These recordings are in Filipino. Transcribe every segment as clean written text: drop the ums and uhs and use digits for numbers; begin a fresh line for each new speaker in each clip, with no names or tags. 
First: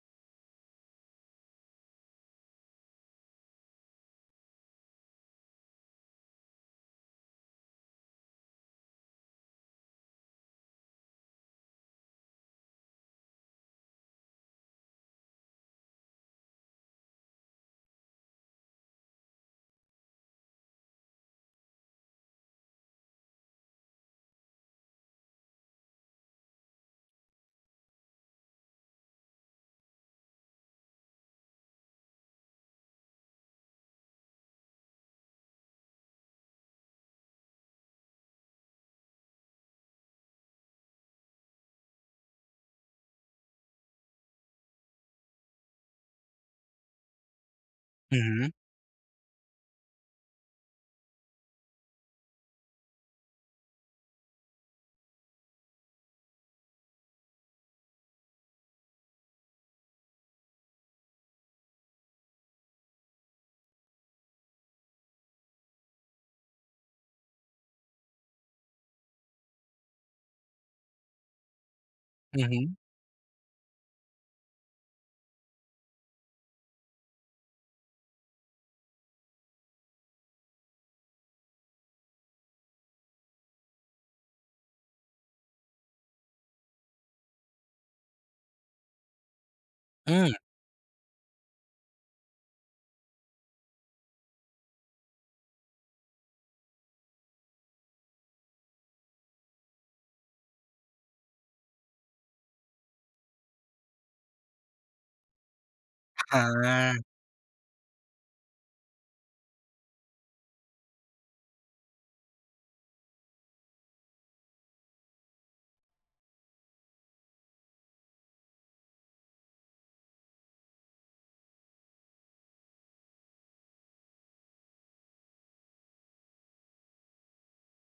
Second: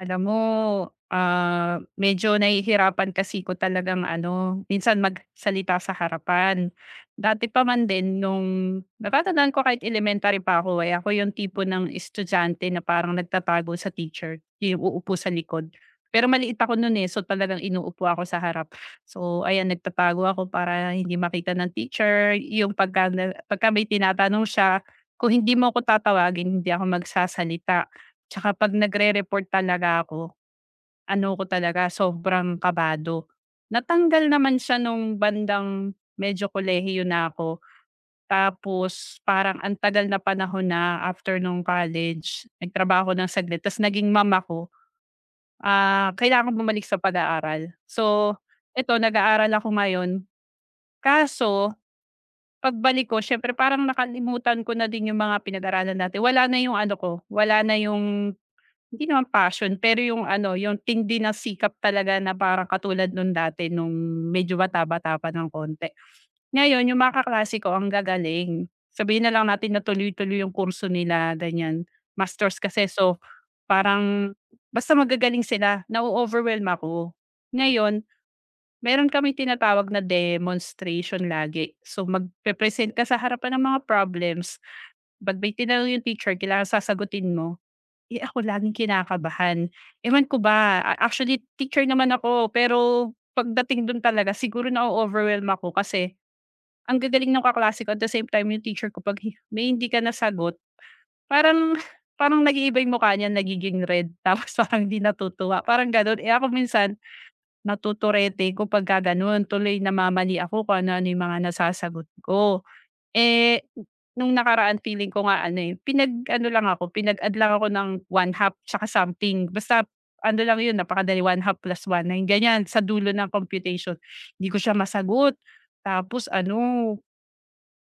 Alam mo, ah, medyo nahihirapan kasi ko talagang ano, minsan magsalita sa harapan. Dati pa man din nung natatandaan ko kahit elementary pa ako, eh, ako yung tipo ng estudyante na parang nagtatago sa teacher, yung uupo sa likod. Pero maliit ako no'n, eh, so talagang inuupo ako sa harap. So ayan, nagtatago ako para hindi makita ng teacher, yung pagka may tinatanong siya, kung hindi mo ako tatawagin, hindi ako magsasalita. Tsaka 'pag nagre-report talaga ako, ano ko talaga sobrang kabado. Natanggal naman siya nung bandang medyo kolehiyo na ako, tapos parang ang tagal na panahon na after nung college, nagtrabaho ng saglit ta's naging mama ko ah, kailangan bumalik sa pag-aaral. So,
Mhm,
eto nag-aaral ako ngayon, kaso pagbalik ko siyempre parang nakalimutan ko na din yung mga pinag-aralan natin, wala na yung ano ko, wala na yung hindi naman passion, pero yung ano, yung tindi ng sikap talaga na parang katulad no'n dati nung medyo bata-bata pa ng konti. Ngayon yung mga kaklase ko ang gagaling. Sabihin na lang natin na tuloy-tuloy yung kurso nila ganiyan, masters
mhm,
kasi so parang basta magagaling sila, na overwhelm ako. Ngayon, meron kami tinatawag na demonstration lagi. So magpe-present ka sa harapan ng mga problems, 'pag may tinanong yung teacher kailangan sasagutin mo. Eh, ako laging kinakabahan. Ewan
hmm.
ko ba, actually teacher naman ako pero pagdating dun talaga siguro na overwhelm ako kasi ang gagaling ng kaklase ko at the same time yung teacher ko 'pag may hindi ka nasagot parang parang nag-iiba yung mukha niya, nagiging red tapos parang hindi natutuwa, parang gano'n. Eh, ako
Ah.
minsan natuturete ko pag gano'n, tuloy namamali ako kung ano-ano yung mga nasasagot ko. Eh, nung nakaraan feeling ko nga ano, eh, pinag-ano lang ako, pinag-add lang ako ng one half tsaka something. Basta ano lang yun, napakadali one half plus 1/9 ganyan sa dulo ng computation. Hindi ko siya masagot, tapos ano,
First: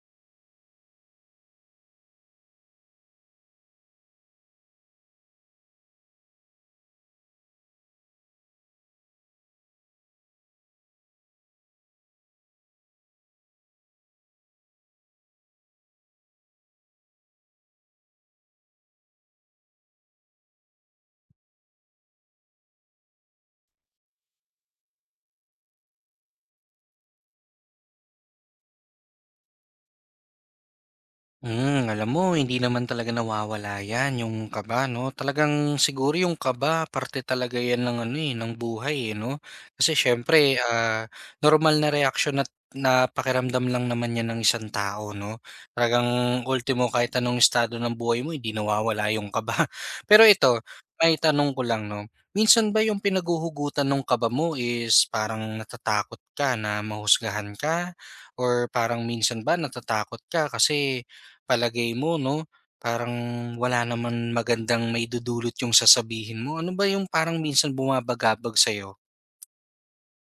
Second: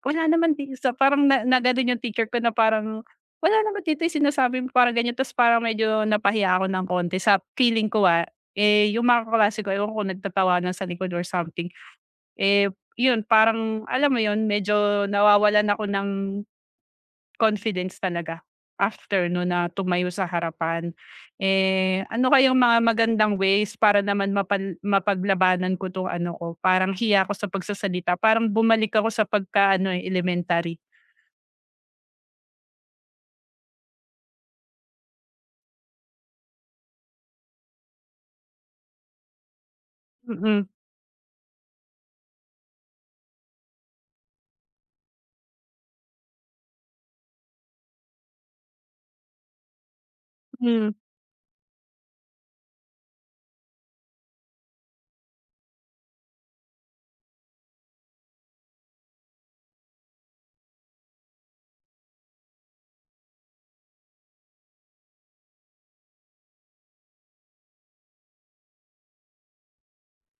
wala naman di sa parang na na gano'n yung teacher ko na parang, "Wala naman dito yung sinasabi mo," parang ganyan. Tapos parang medyo napahiya ako ng konti sa feeling ko, ah. Eh, yung mga kaklase ko ewan ko nagtatawanan sa likod or something. Eh, yun parang alam mo yun, medyo nawawalan ako ng confidence talaga after no na tumayo sa harapan. Eh, ano kayang mga magandang ways para naman mapaglabanan ko 'tong ano ko, parang hiya ko sa pagsasalita, parang bumalik ako sa pagka-ano, eh, elementary.
Hmm, alam mo hindi naman talaga nawawala 'yan, yung kaba 'no. Talagang siguro yung kaba parte talaga 'yan ng ano, eh, ng buhay, eh, 'no. Kasi siyempre,
Mm,
ah, normal na reaksyon at na pakiramdam lang naman 'yan ng isang tao 'no. Talagang ultimo kahit anong estado ng buhay mo hindi nawawala yung kaba. Pero ito,
hmm.
may tanong ko lang 'no, minsan ba yung pinaguhugutan ng kaba mo is parang natatakot ka na mahusgahan ka or parang minsan ba natatakot ka kasi palagay mo 'no, parang wala naman magandang maidudulot yung sasabihin mo. Ano ba yung parang minsan bumabagabag sa'yo?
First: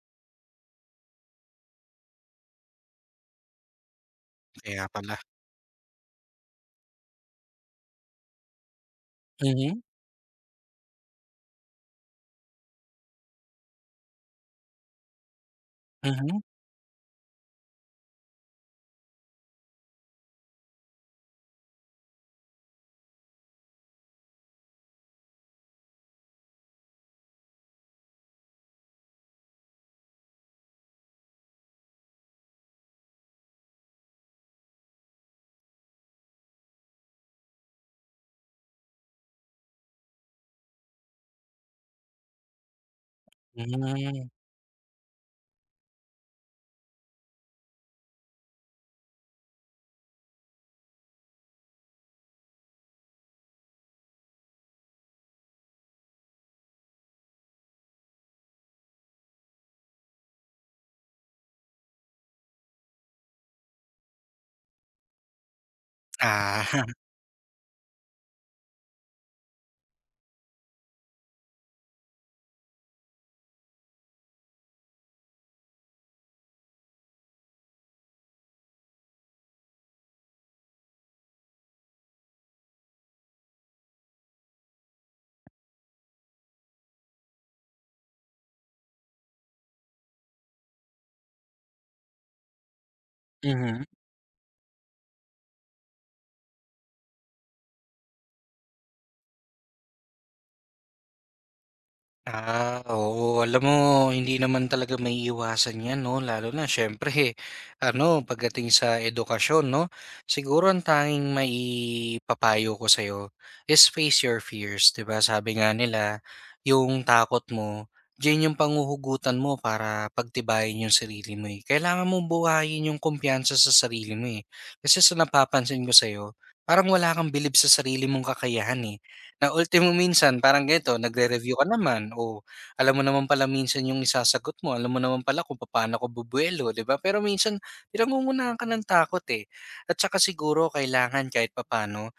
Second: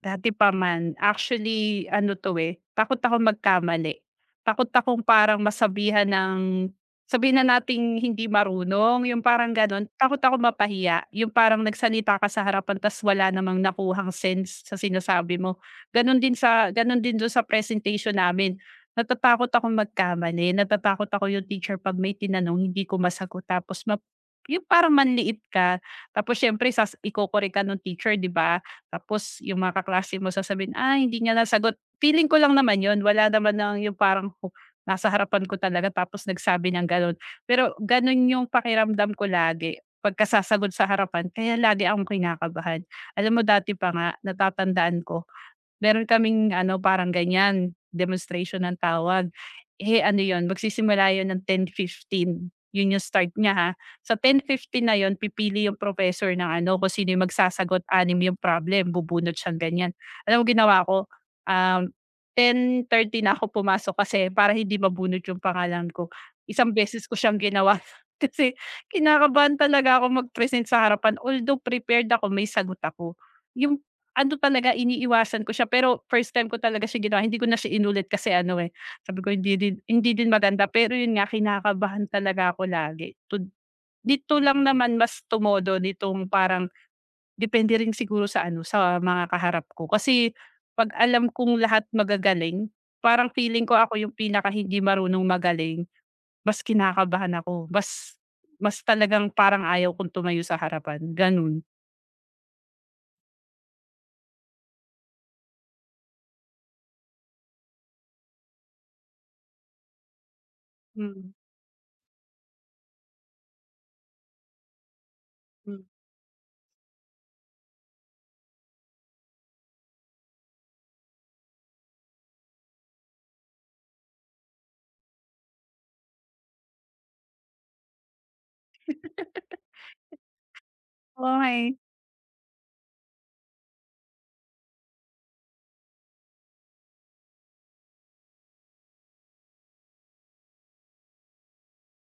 Dati pa man. Actually ano 'to, eh, takot akong magkamali. Takot
Kaya
akong
pala.
parang masabihan ng sabihin na nating hindi marunong, yung parang
Mhm,
gano'n. Takot ako mapahiya, yung parang nagsalita ka sa harapan ta's wala namang nakuhang sense sa sinasabi mo. Gano'n din
mhm,
sa gano'n din do'n sa presentation namin. Natatakot akong magkamali, natatakot ako yung teacher 'pag may tinanong hindi ko masagot tapos yung parang manliit ka tapos siyempre iko-correct ka nung teacher, 'di ba? Tapos yung mga kaklase mo sasabihin, "Ah, hindi niya nasagot." Feeling ko lang naman yon wala naman ng yung parang nasa harapan ko talaga tapos nagsabi ng gano'n. Pero gano'n yung pakiramdam ko lagi pagkasasagot sa harapan kaya lagi akong kinakabahan. Alam mo dati pa nga
hmm.
natatandaan ko meron kaming ano, parang ganyan, demonstration ng tawag. Eh, ano 'yun, magsisimula 'yun ng 10:15, 'yun yung start niya ha. Sa ten fifteen na 'yun, pipili yung professor ng ano, kung sino yung magsasagot, 6 yung problem, bubunot siyang ganyan. Alam mo ginawa ko, um, ten thirty na ako pumasok kasi para hindi mabunot yung pangalan ko. Isang
Ah,
beses ko siyang ginawa kasi kinakabahan talaga ako mag-present sa harapan although prepared ako, may sagot ako. Yung ano talaga iniiwasan ko siya pero first time ko talaga siya ginawa hindi ko na siya inulit kasi ano, eh, sabi ko hindi din maganda pero yun nga kinakabahan talaga ako lagi dito lang naman mas tumodo nitong parang depende rin siguro sa ano, sa mga kaharap ko kasi 'pag alam kong lahat magagaling, parang feeling ko
mhm.
ako yung pinaka hindi marunong magaling, mas kinakabahan ako, mas mas talagang parang ayaw kong tumayo sa harapan, ganun.
Ah, oo. Alam mo, hindi naman talaga maiiwasan yan, no? Lalo na, syempre, ano, pagdating sa edukasyon, no? Siguro ang
Mm.
tanging maipapayo ko sa'yo is face your fears, di ba? Sabi nga
Hmm.
nila, yung takot mo, diyan yung panguhugutan mo para pagtibayin yung sarili mo, eh. Kailangan mong buhayin yung kumpiyansa sa sarili mo, eh. Kasi sa napapansin ko sa'yo, parang wala kang bilib sa sarili mong kakayahan, eh. Na ultimo minsan parang ganito nagre-review ka
Okey,
naman, o alam mo naman pala minsan yung isasagot mo, alam mo naman pala kung paano ko bubuelo, 'di ba? Pero minsan pinangungunahan ka ng takot, eh. At saka siguro kailangan kahit papaano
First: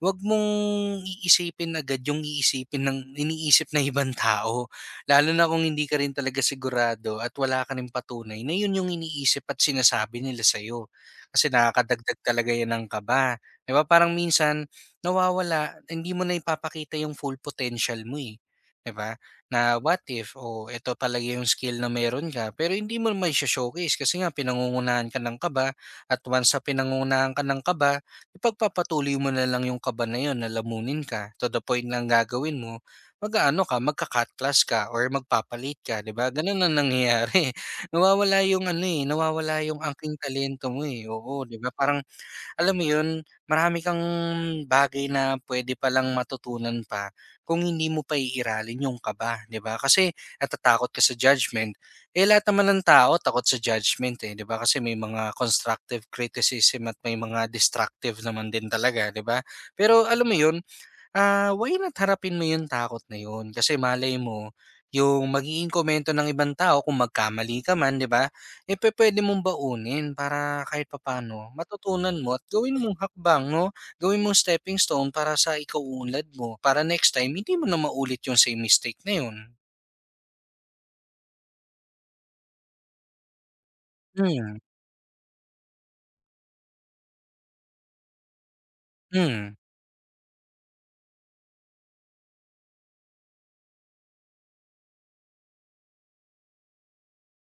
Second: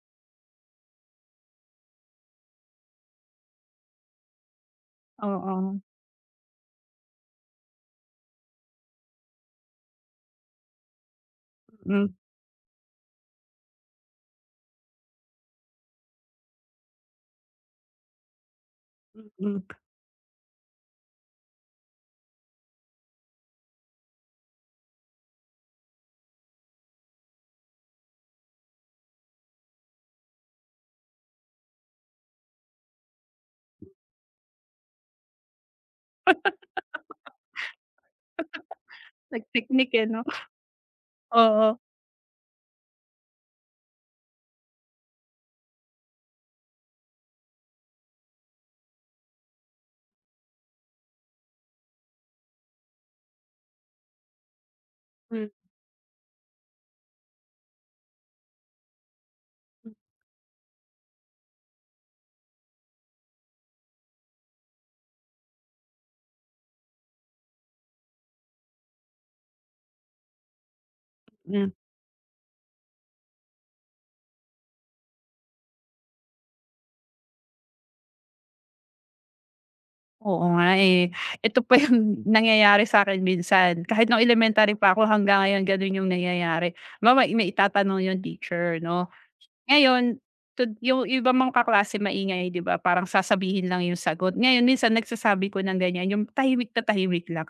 'wag mong iisipin agad yung iisipin ng iniisip na ibang tao. Lalo na
oo.
kung hindi ka rin talaga sigurado at wala ka ring patunay na yun yung iniisip at sinasabi nila sa'yo. Kasi
Hmm,
nakakadagdag talaga yan ng kaba, 'di ba? Parang minsan nawawala, hindi mo na ipapakita yung full potential mo, eh, 'di ba?
mm.
Na what if, o eto talaga yung skill na meron ka pero hindi mo naman i showcase kasi nga pinangungunahan ka ng kaba at once sa pinangungunahan ka ng kaba ipagpapatuloy mo na lang yung kaba na yun na lamunin ka to the point na gagawin mo, mag-aano ka, magka-cut class ka or magpapalit ka, 'di ba? Ganun ang nangyayari. Nawawala yung ano, eh, nawawala yung
Nagpiknik, eh,
angking
'no?
talento mo, eh, oo, 'di
Oo,
ba? Parang alam mo yun, marami kang bagay na pwede palang matutunan pa kung hindi mo pa iiralin yung kaba, 'di ba? Kasi natatakot ka sa judgment. Eh, lahat naman ng tao takot sa judgment, eh, 'di ba? Kasi may mga constructive criticism at may mga destructive naman din talaga, 'di ba? Pero alam mo yun, ah, why not harapin mo yung takot na yun kasi malay mo yung magiging komento ng ibang tao kung magkamali ka man, 'di ba? Eh pwede mong baunin para kahit papano
mm.
matutunan mo at gawin mong hakbang, no? Gawin mong stepping stone para sa ikauunlad mo para next time hindi mo na maulit yung same mistake na yun.
Oo nga, eh. Ito pa yung nangyayari sa'kin minsan. Kahit nung
Hmm.
elementary pa ako hanggang ngayon gano'n yung nangyayari. Halimbawa, may itatanong yung teacher 'no.
Mm.
Ngayon, yung iba mong kaklase maingay, 'di ba, parang sasabihin lang yung sagot. Ngayon minsan nagsasabi ko ng ganyan, yung tahimik na tahimik lang.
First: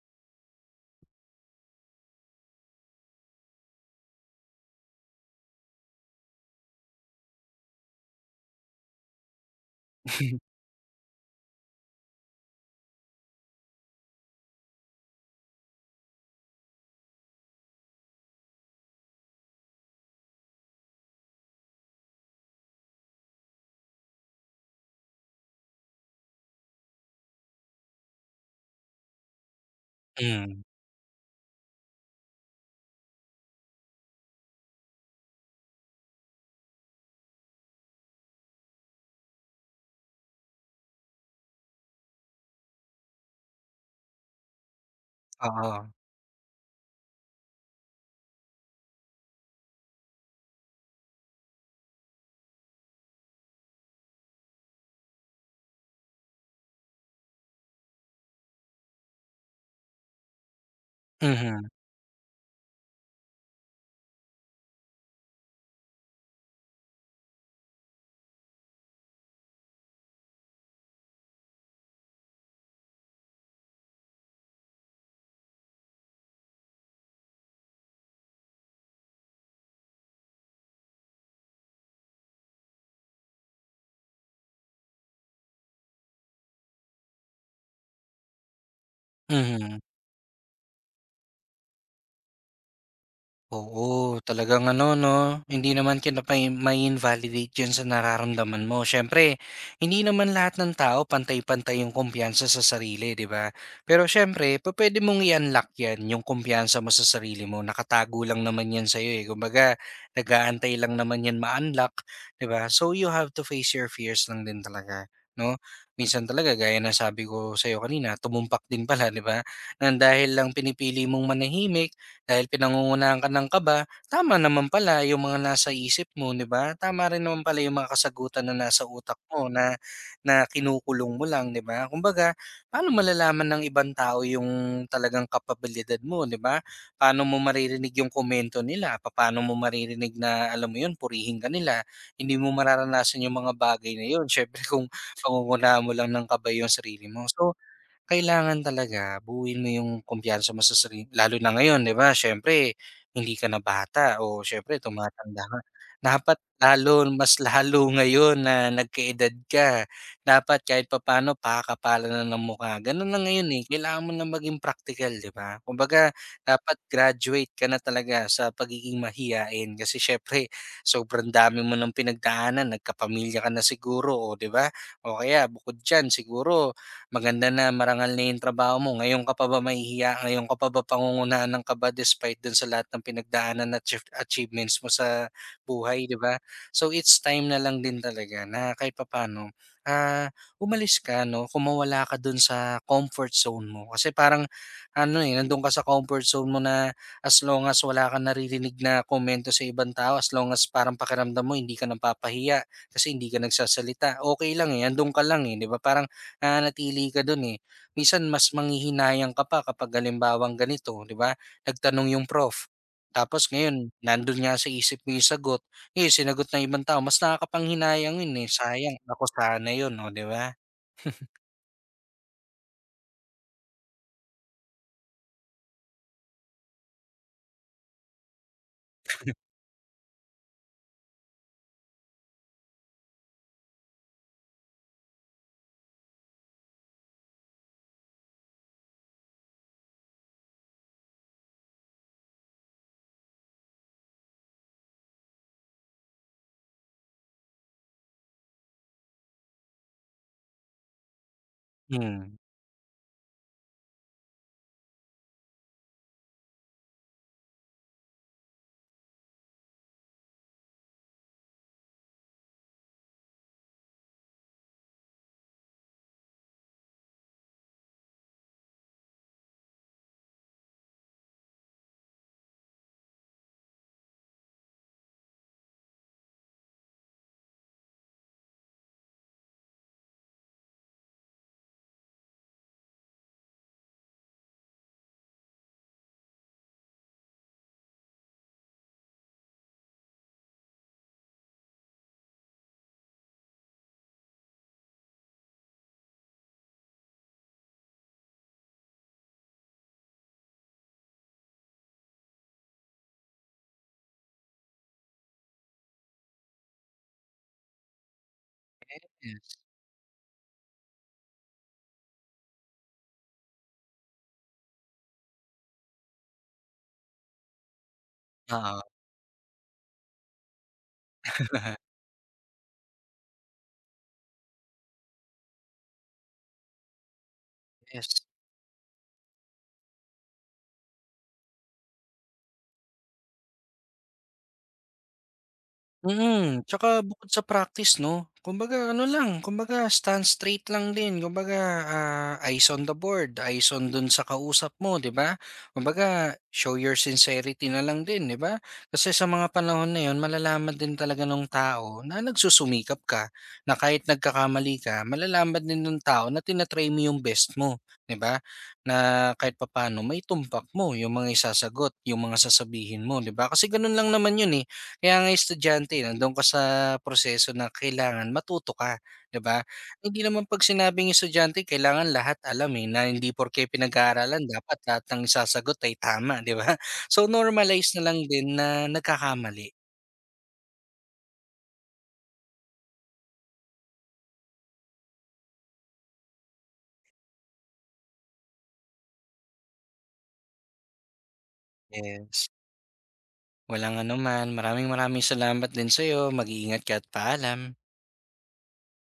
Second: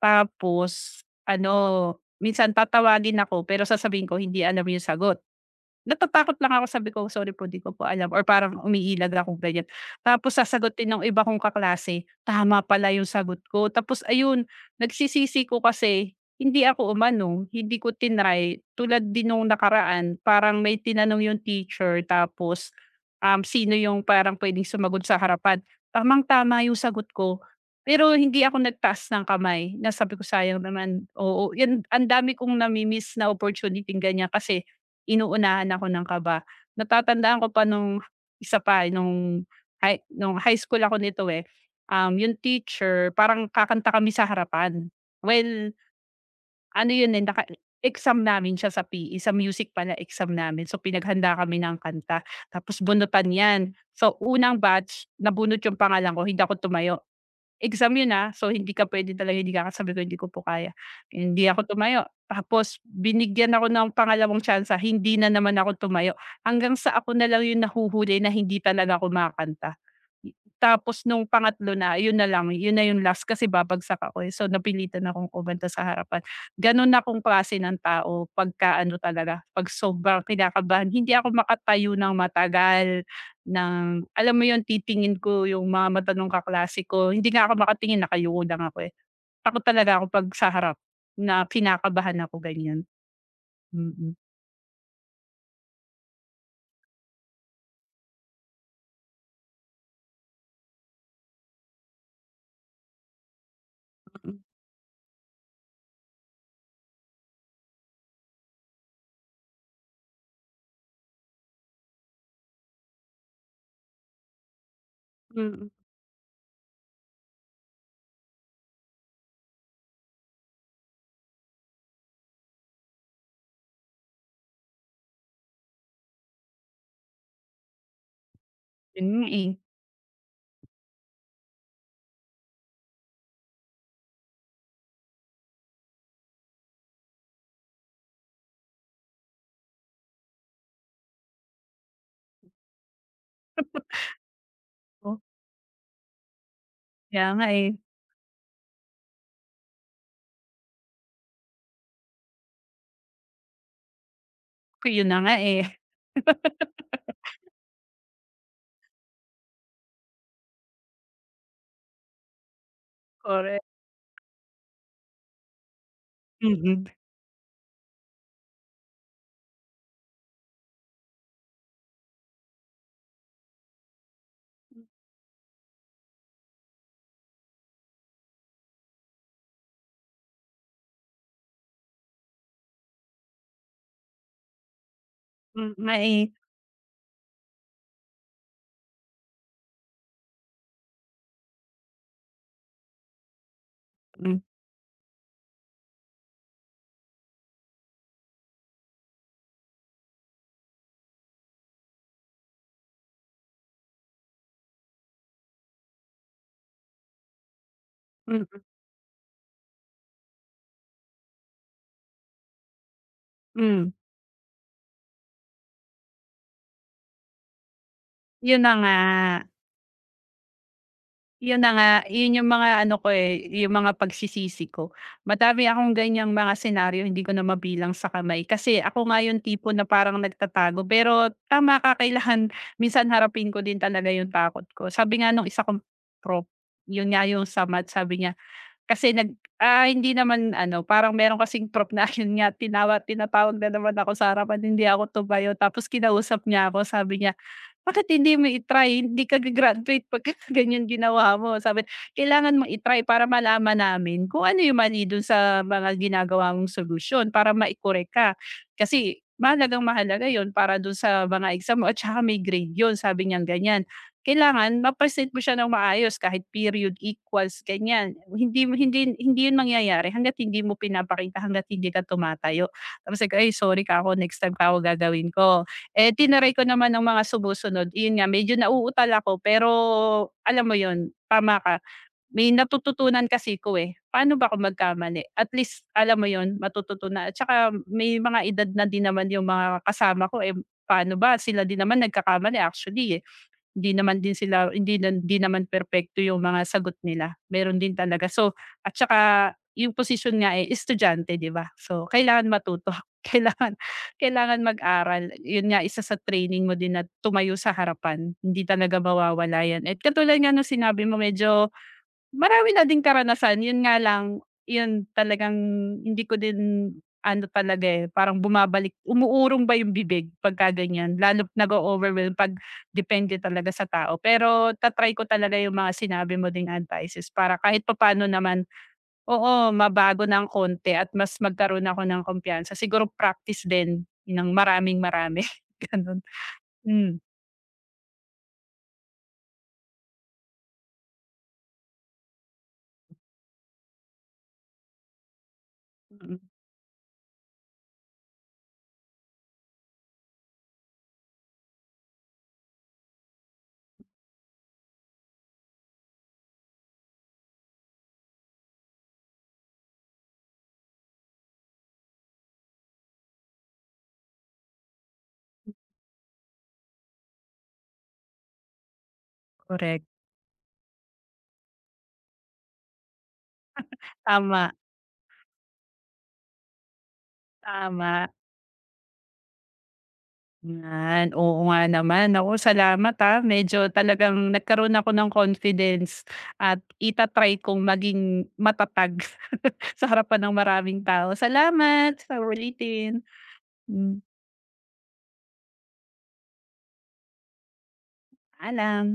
Tapos ano, minsan tatawagin ako pero sasabihin ko, "Hindi alam yung sagot." Natatakot lang ako sabi ko, "Sorry po, 'di ko po alam," or parang umiilag akong ganyan. Tapos sasagutin ng iba kong kaklase, tama pala yung sagot ko. Tapos ayun, nagsisisi ko kasi hindi ako umano, hindi ko tinry. Tulad din nung nakaraan, parang may tinanong yung teacher tapos, sino yung parang pwedeng sumagot sa harapan, tamang-tama yung sagot ko. Pero hindi ako nagtaas ng kamay nasabi ko, "Sayang
Mm.
naman." Oo, yun ang dami kong na opportunity-ng ganyan kasi inuunahan ako ng kaba. Natatandaan ko pa nung isa pa, nung high school ako nito, eh, yung teacher parang kakanta kami sa harapan. Well,
Oo.
ano yun, eh, exam namin siya sa PE, sa music pala exam namin. So, pinaghanda kami ng kanta tapos bunutan 'yan. So, unang batch nabunot yung pangalan ko, hindi ako tumayo. Exam yun, ah, so hindi ka puwede talaga hindi ka sabi ko, "Hindi ko po kaya." Hindi ako
Mhm.
tumayo. Tapos binigyan ako ng pangalawang chance, hindi na naman ako tumayo. Hanggang sa ako na lang yung nahuhuli na hindi talaga kumakanta. Tapos nung pangatlo na, yun na lang, yun na yung last kasi babagsak ako, eh. So, napilitan akong kumanta sa harapan. Gano'n akong klase ng tao pagka ano talaga, 'pag sobrang kinakabahan. Hindi ako makatayo ng matagal, ng alam mo yun, titingin ko yung mga mata nung kaklase ko. Hindi nga ako makatingin, nakayuko lang ako, eh. Takot
Mhm.
talaga ako 'pag sa harap na kinakabahan ako, ganyan. Mm.
Oo, talagang ano 'no, hindi naman kita may mai-invalidate 'yun sa nararamdaman mo. Siyempre, hindi naman lahat ng tao pantay-pantay yung kumpiyansa sa sarili, 'di ba? Pero siyempre, pwede mong i-unlock 'yan, yung kumpiyansa mo sa sarili mo. Nakatago lang naman 'yan sa'yo, eh. Kumbaga, nag-aantay lang naman 'yan ma-unlock, 'di ba? So, you have to face your fears lang din talaga,
Mm,
'no?
mm.
Minsan talaga gaya na sabi ko sa'yo kanina, tumumpak din pala, 'di ba? Nang dahil lang pinipili mong manahimik dahil pinangungunahan ka ng kaba, tama naman pala yung mga nasa isip mo, 'di ba? Tama rin naman pala yung mga kasagutan na nasa
Yun
utak
nga, eh.
mo na na kinukulong mo lang, 'di ba? Kumbaga, paano malalaman ng ibang tao yung talagang kapabilidad mo, 'di ba? Paano mo maririnig yung komento nila? Paano mo maririnig na alam mo yun, purihin ka nila? Hindi mo mararanasan yung mga bagay na yun. Syempre kung
Oh,
pangungunahan mo lang ng kaba yung sarili
kaya
mo.
nga,
So,
eh.
kailangan talaga buuin mo yung kumpiyansa mo sa sarili lalo na ngayon, 'di ba, siyempre hindi ka na bata o siyempre
Yun na nga,
tumatanda ka.
eh.
Dapat lalo, mas lalo ngayon na nagka ka, dapat kahit papaano pakakapalan na ng mukha. Gano'n na ngayon,
Korek.
eh, kailangan mo na maging practical, 'di ba? Kumbaga dapat
Mm.
graduate ka na talaga sa pagiging mahiyain kasi siyempre sobrang dami mo ng pinagdaanan, nagkapamilya ka na siguro o 'di ba? O kaya bukod diyan siguro maganda na marangal na yung trabaho mo, ngayon ka pa ba mahihiya, ngayon ka pa ba pangungunahan ng kaba despite dun sa lahat ng pinagdaanan at achievements mo sa
Mm. Nga,
buhay, di
eh.
ba? So it's time na lang din talaga na kahit papaano, ah, umalis ka, no? Kumawala ka dun sa comfort zone mo. Kasi
Hmm,
parang ano eh, nandun ka sa comfort zone mo na as long as wala kang naririnig na komento sa ibang tao, as long as parang pakiramdam mo hindi ka napapahiya kasi hindi ka nagsasalita, okay lang eh, nandun ka lang eh, di ba? Parang nananatili ka dun eh. Minsan mas
mm.
manghihinayang ka pa kapag halimbawang ganito, 'di ba, nagtanong yung prof, tapos ngayon
Mm.
nandun nga sa isip mo yung sagot, eh, sinagot ng ibang tao, mas nakakapanghinayang 'yun, eh,
Yun na nga,
sayang. Naku, sana 'yun, oh, 'di ba?
yun na nga, yun yung mga ano ko, eh, yung mga pagsisisi ko. Madami akong ganyang mga senaryo hindi ko na mabilang sa kamay kasi ako nga yung tipo na parang nagtatago pero tama ka kailangan minsan harapin ko din talaga yung takot ko. Sabi nga nung isa kong prop, yun nga yung sa math sabi niya kasi nag ah, hindi naman ano parang meron kasing prop na yun nga tinatawag na naman ako sa harapan hindi ako tumayo tapos kinausap niya ako sabi niya bakit hindi mo i-try? Hindi ka ga-graduate pagka ganyan ginawa mo, sabi
Hmm,
kailangan mong i-try para malaman namin kung ano yung mali dun sa mga ginagawa mong solusyon para mai-correct ka. Kasi mahalagang mahalaga yon para dun sa mga exam mo at saka may grade yun, sabi niyang ganyan. Kailangan ma-present mo siya ng maayos kahit period, equals, ganyan. Hindi hindi hindi yun mangyayari hangga't hindi mo pinapakita, hangga't hindi ka tumatayo. Tapos sabi "Ay sorry, Kako, next time Kako gagawin ko." Eh, tinry ko naman ng mga sumusunod, iyon nga medyo nauutal ako pero alam mo yon tama ka, may natututunan kasi ko, eh. Paano ba ako magkamali? At least alam mo yon matututunan at saka may mga edad na din naman yung mga kasama ko, eh, paano ba sila din naman nagkakamali actually, eh. Hindi naman din sila hindi naman perpekto yung mga sagot nila, meron din talaga. So at saka yung posisyon nga, eh, estudyante, 'di ba? So kailangan matuto, kailangan kailangan mag-aral. Yun nga, isa sa training mo din na tumayo sa harapan, hindi talaga
yes,
mawawala 'yan. At katulad nga nung sinabi mo medyo marami na ding karanasan, yun nga lang, yun talagang hindi ko din ano talaga, eh, parang
oo,
bumabalik umuurong ba yung bibig pagka ganyan, lalo't nag overwhelm 'pag depende talaga sa tao. Pero ta ko talaga yung mga sinabi mo ding advices para kahit
yes.
papaano naman, oo, mabago ng konti at mas magkaroon ako ng kumpiyansa. Siguro practice din ng maraming-marami, gano'n.
Mm, tsaka
Hmm,
bukod sa practice 'no, kumbaga ano lang, kumbaga stand straight lang din. Kumbaga, ah, eyes on the board, eyes on dun sa kausap mo, 'di ba? Kumbaga,
mm,
show your sincerity na lang din, 'di ba? Kasi sa mga panahon na yun malalaman din talaga ng tao na nagsusumikap ka, na kahit nagkakamali ka, malalaman din ng tao na tina mo yung best mo, 'di ba? Na kahit papano, may tumpak mo yung mga isasagot, yung mga sasabihin mo, 'di ba? Kasi ganun lang naman yun, eh. Kaya nga estudyante nandoon ka sa proseso na kailangan matuto ka, 'di ba?
korek.
Hindi naman 'pag sinabing estudyante kailangan lahat alam, eh, na hindi porke pinag-aaralan
Tama,
dapat lahat ng isasagot ay tama, 'di ba? So, normalize na lang
tama.
din na nagkakamali.
Yan, oo nga naman. Naku, salamat ha. Medyo talagang nagkaroon ako ng confidence at itatry kong maging matatag sa harapan ng maraming tao. Salamat sa
Yes.
ulitin.
Walang
Hmm,
anuman, maraming maraming salamat din sa'yo, mag-iingat ka at paalam.
paalam.